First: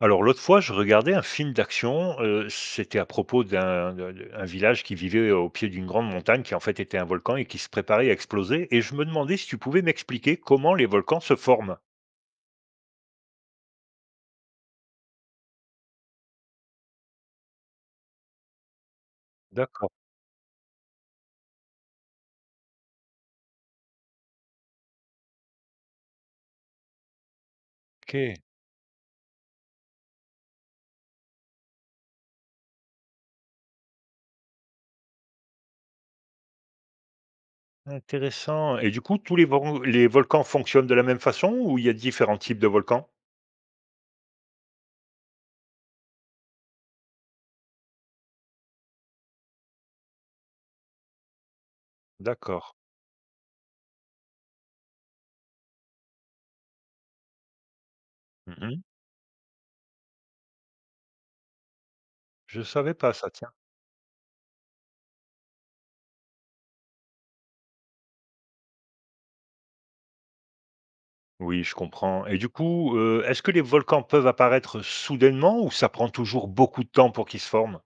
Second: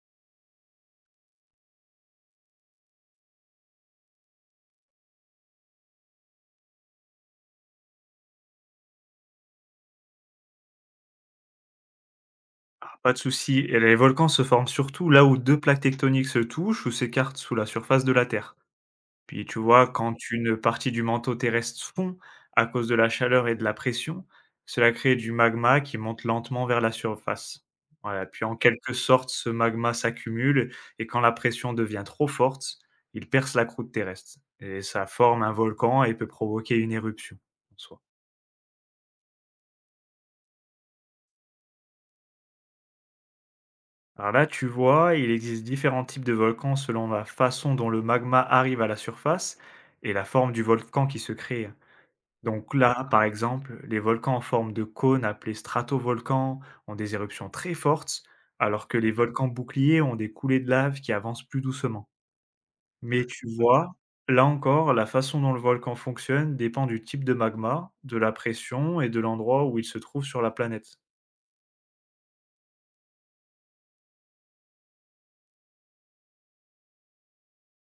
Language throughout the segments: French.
Alors l'autre fois, je regardais un film d'action, c'était à propos d'un de un village qui vivait au pied d'une grande montagne qui en fait était un volcan et qui se préparait à exploser, et je me demandais si tu pouvais m'expliquer comment les volcans se forment? Pas de souci, et les volcans se forment surtout là où deux plaques tectoniques se touchent ou s'écartent sous la surface de la Terre. Puis tu vois, D'accord. quand une partie du manteau terrestre fond à cause de la chaleur et de la pression, cela crée du magma qui monte lentement vers la surface. Voilà, OK. puis en quelque sorte, ce magma s'accumule et quand la pression devient trop forte, il perce la croûte terrestre. Et ça forme un volcan et peut provoquer une éruption. Intéressant. Et du coup, tous les ven les volcans fonctionnent de la même façon ou il y a différents types de volcans? Alors là, tu vois, il existe différents types de volcans selon la façon dont le magma arrive à la surface et la forme du volcan qui se crée. D'accord. Donc là, par exemple, les volcans en forme de cône appelés stratovolcans ont des éruptions très fortes, Mmh. alors que les volcans boucliers ont des coulées de lave qui avancent plus doucement. Je savais pas Mais ça, tu tiens. vois, là encore, la façon dont le volcan fonctionne dépend du type de magma, de la pression et de l'endroit où il se trouve sur la planète. Oui, je comprends. Et du coup, est-ce que les volcans peuvent apparaître soudainement ou ça prend toujours beaucoup de temps pour qu'ils se forment?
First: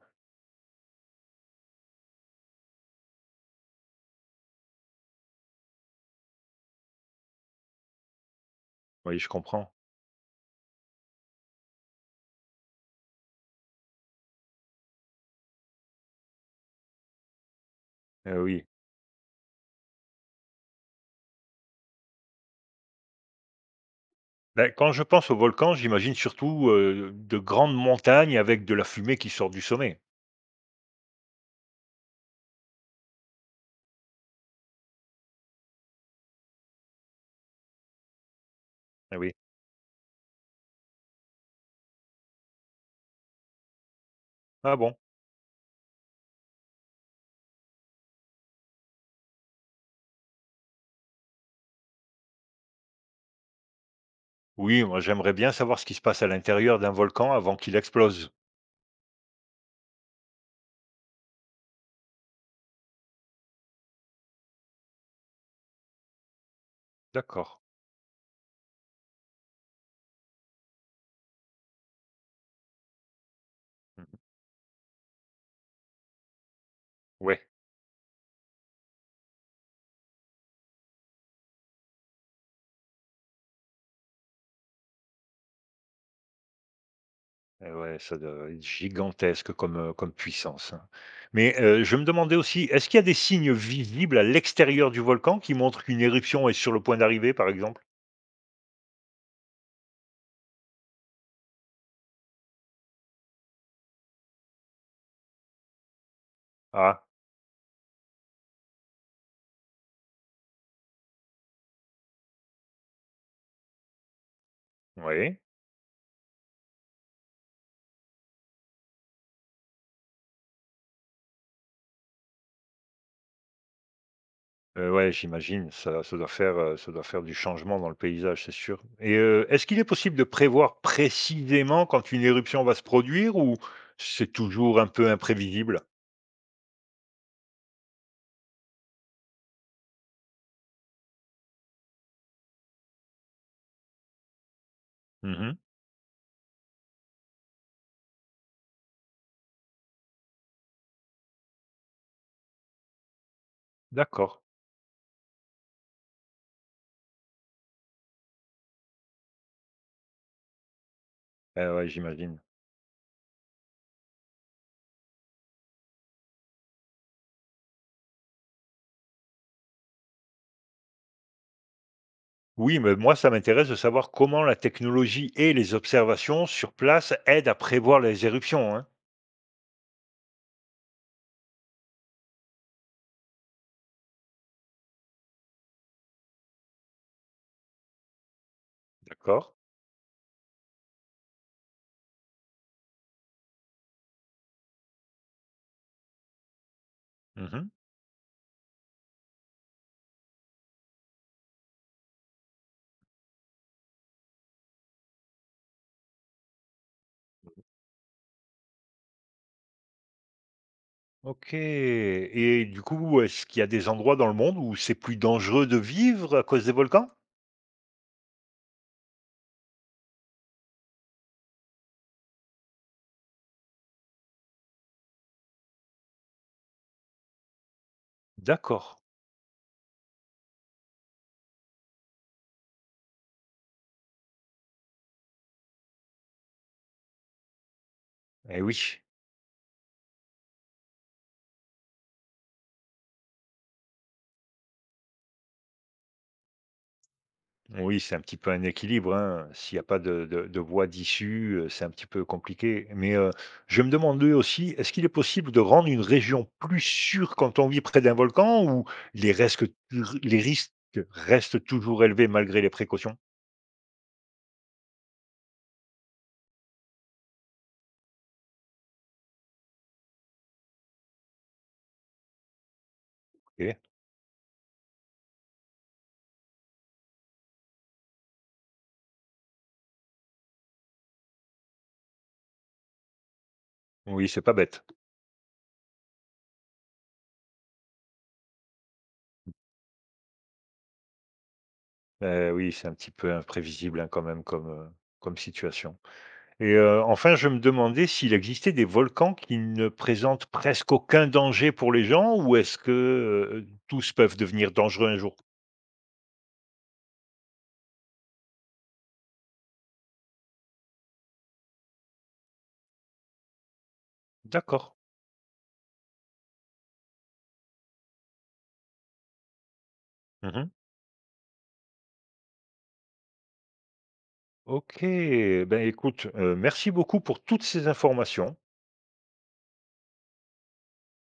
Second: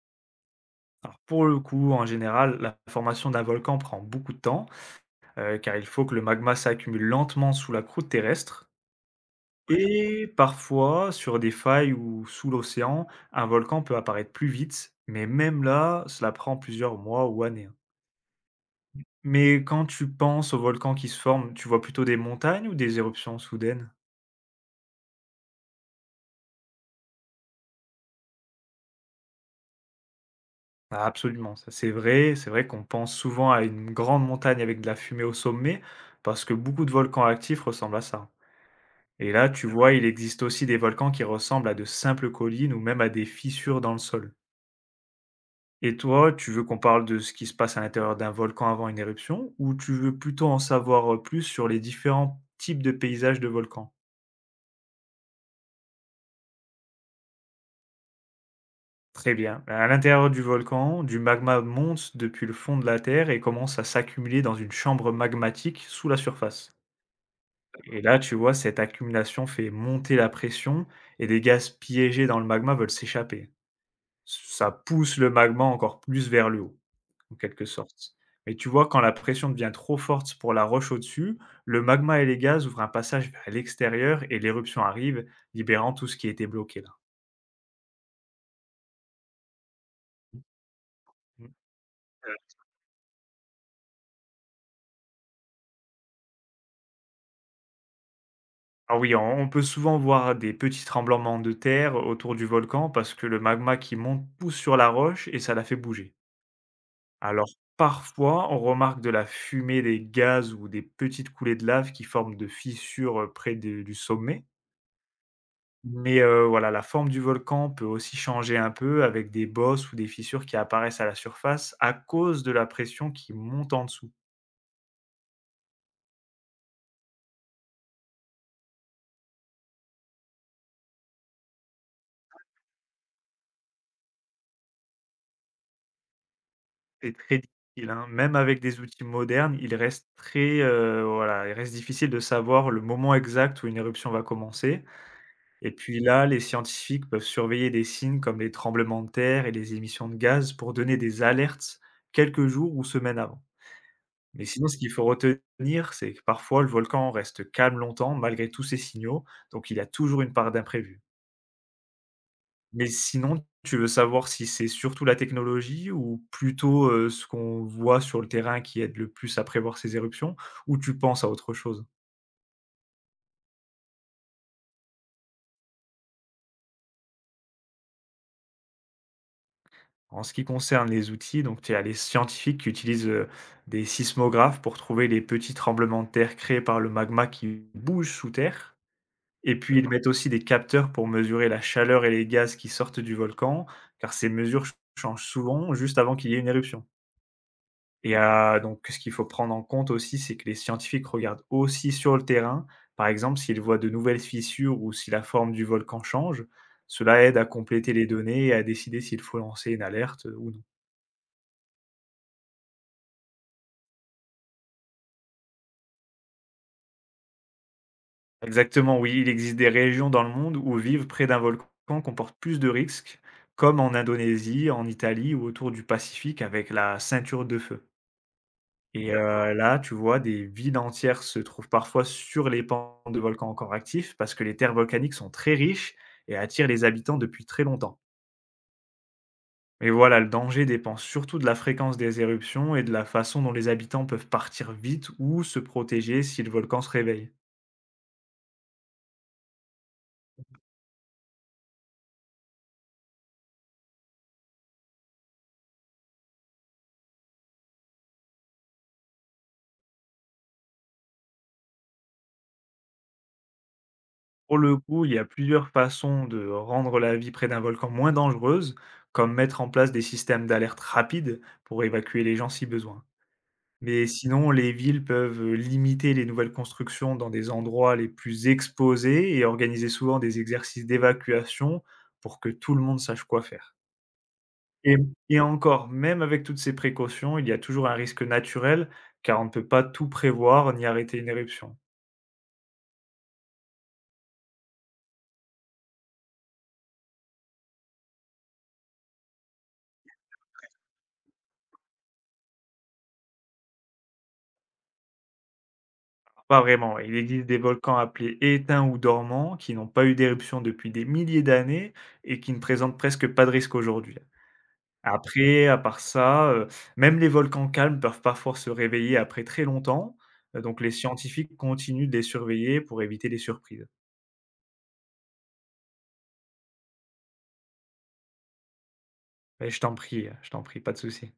Alors pour le coup, en général, la formation d'un volcan prend beaucoup de temps, car il faut que le magma s'accumule lentement sous la croûte terrestre Oui, je comprends. et parfois sur des failles ou sous l'océan, un volcan peut apparaître plus vite, mais même là, cela prend plusieurs mois ou années, hein. Eh oui. Mais quand tu penses aux volcans qui se forment, tu vois plutôt des montagnes ou des éruptions soudaines? Bah, quand je pense aux volcans, j'imagine surtout, de grandes montagnes avec de la fumée qui sort du sommet. Ah absolument, ça c'est vrai qu'on pense souvent à une grande montagne avec de la fumée au sommet, parce que beaucoup de volcans actifs ressemblent à ça, hein. Ah Et oui. là, tu vois, il existe aussi des volcans qui ressemblent à de simples collines ou même à des fissures dans le sol. Ah bon? Et toi, tu veux qu'on parle de ce qui se passe à l'intérieur d'un volcan avant une éruption ou tu veux plutôt en savoir, plus sur les différents types de paysages de volcans? Oui, moi j'aimerais bien savoir ce qui se passe à l'intérieur d'un volcan avant qu'il explose. Très bien. Bah, à l'intérieur du volcan, du magma monte depuis le fond de la terre et commence à s'accumuler dans une chambre magmatique sous la surface. D'accord. Et là, tu vois, cette accumulation fait monter la pression et des gaz piégés dans le magma veulent s'échapper. Mmh mh. Ça pousse le magma encore plus vers le haut. En Ouais. quelque sorte. Mais tu vois, quand la pression devient trop forte pour la roche au-dessus, le magma et les gaz ouvrent un passage vers l'extérieur et l'éruption arrive, libérant tout ce qui était bloqué là. Et ouais, ça doit être gigantesque comme, comme puissance, hein. Mmh. Mais, je me Heu, demandais aussi, est-ce qu'il y a des signes visibles à l'extérieur du volcan qui montrent qu'une éruption est sur le point d'arriver, par exemple? ah oui, on peut souvent voir des petits tremblements de terre autour du volcan parce que le magma qui monte pousse sur la roche et ça la fait bouger. Ah, Alors parfois, on remarque de la fumée, des gaz ou des petites coulées de lave qui forment de fissures, près de du sommet. oui. Mais voilà, la forme du volcan peut aussi changer un peu avec des bosses ou des fissures qui apparaissent à la surface à cause de la pression qui monte en dessous. Ouais, j'imagine, ça doit faire, ça doit faire du changement dans le paysage, c'est sûr. Et est-ce qu'il est possible de prévoir précisément quand une éruption va se produire ou c'est toujours un peu imprévisible? C'est très difficile, hein, même avec des outils modernes, il reste très, voilà, il reste difficile de savoir le moment exact où une éruption va commencer, Mmh. et puis là, les scientifiques peuvent surveiller des signes comme les tremblements de terre et les émissions de gaz pour donner des alertes quelques jours ou semaines avant. D'accord. Mais sinon, ce qu'il faut retenir, c'est que parfois le volcan reste calme longtemps malgré tous ces signaux, donc il y a toujours une part d'imprévu. Eh ouais, j'imagine. Mais sinon, tu veux savoir si c'est surtout la technologie ou plutôt, ce qu'on voit sur le terrain qui aide le plus à prévoir ces éruptions ou tu penses à autre chose? Oui, mais moi, ça m'intéresse de savoir comment la technologie et les observations sur place aident à prévoir les éruptions, hein. En ce qui concerne les outils, donc tu as les scientifiques qui utilisent, des sismographes pour trouver les petits tremblements de terre créés par le magma qui bouge sous terre. D'accord. Et puis ils mettent aussi des capteurs pour mesurer la chaleur et les gaz qui sortent du volcan, car ces mesures ch changent souvent juste avant qu'il y ait une éruption. Mmh. Et donc ce qu'il faut prendre en compte aussi, c'est que les scientifiques regardent aussi sur le terrain, par exemple, s'ils voient de nouvelles fissures ou si la forme du volcan change. Cela aide à compléter les données et à décider s'il faut lancer une alerte, ou non. OK. Et du coup, est-ce qu'il y a des endroits dans le monde où c'est plus dangereux de vivre à cause des volcans? Exactement, oui, il existe des régions dans le monde où vivre près d'un volcan comporte plus de risques, comme en Indonésie, en Italie ou autour du Pacifique avec la ceinture de feu. D'accord. Et là, tu vois, des villes entières se trouvent parfois sur les pans de volcans encore actifs parce que les terres volcaniques sont très riches et attirent les habitants depuis très longtemps. Eh oui. Mais voilà, le danger dépend surtout de la fréquence des éruptions et de la façon dont les habitants peuvent partir vite ou se protéger si le volcan se réveille. Oui, c'est un petit peu un équilibre, hein. S'il n'y a pas de voie d'issue, c'est un petit peu compliqué. Mais, je me demandais aussi, est-ce qu'il est possible de rendre une région plus sûre quand on vit près d'un volcan ou les resques les risques restent toujours élevés malgré les précautions? Pour le coup, il y a plusieurs façons de rendre la vie près d'un volcan moins dangereuse, comme mettre en place des systèmes d'alerte rapide pour évacuer les gens si besoin. OK. Mais sinon, les villes peuvent limiter les nouvelles constructions dans des endroits les plus exposés et organiser souvent des exercices d'évacuation pour que tout le monde sache quoi faire. Oui, c'est pas bête. Et et encore, même avec toutes ces précautions, il y a toujours un risque naturel, car on ne peut pas tout prévoir ni arrêter une éruption. Oui, c'est un petit peu imprévisible, hein, quand même comme, comme situation. Et enfin, je me demandais s'il existait des volcans qui ne présentent presque aucun danger pour les gens ou est-ce que, tous peuvent devenir dangereux un jour? Pas vraiment, ouais. Il existe des volcans appelés éteints ou dormants qui n'ont pas eu d'éruption depuis des milliers d'années et qui ne présentent presque pas de risque aujourd'hui. D'accord. Après, à part ça, même les volcans calmes peuvent parfois se réveiller après très longtemps, Mmh. donc les scientifiques continuent de les surveiller pour éviter les surprises. OK, ben, écoute, merci beaucoup pour toutes ces informations. Beh, je t'en prie, pas de souci.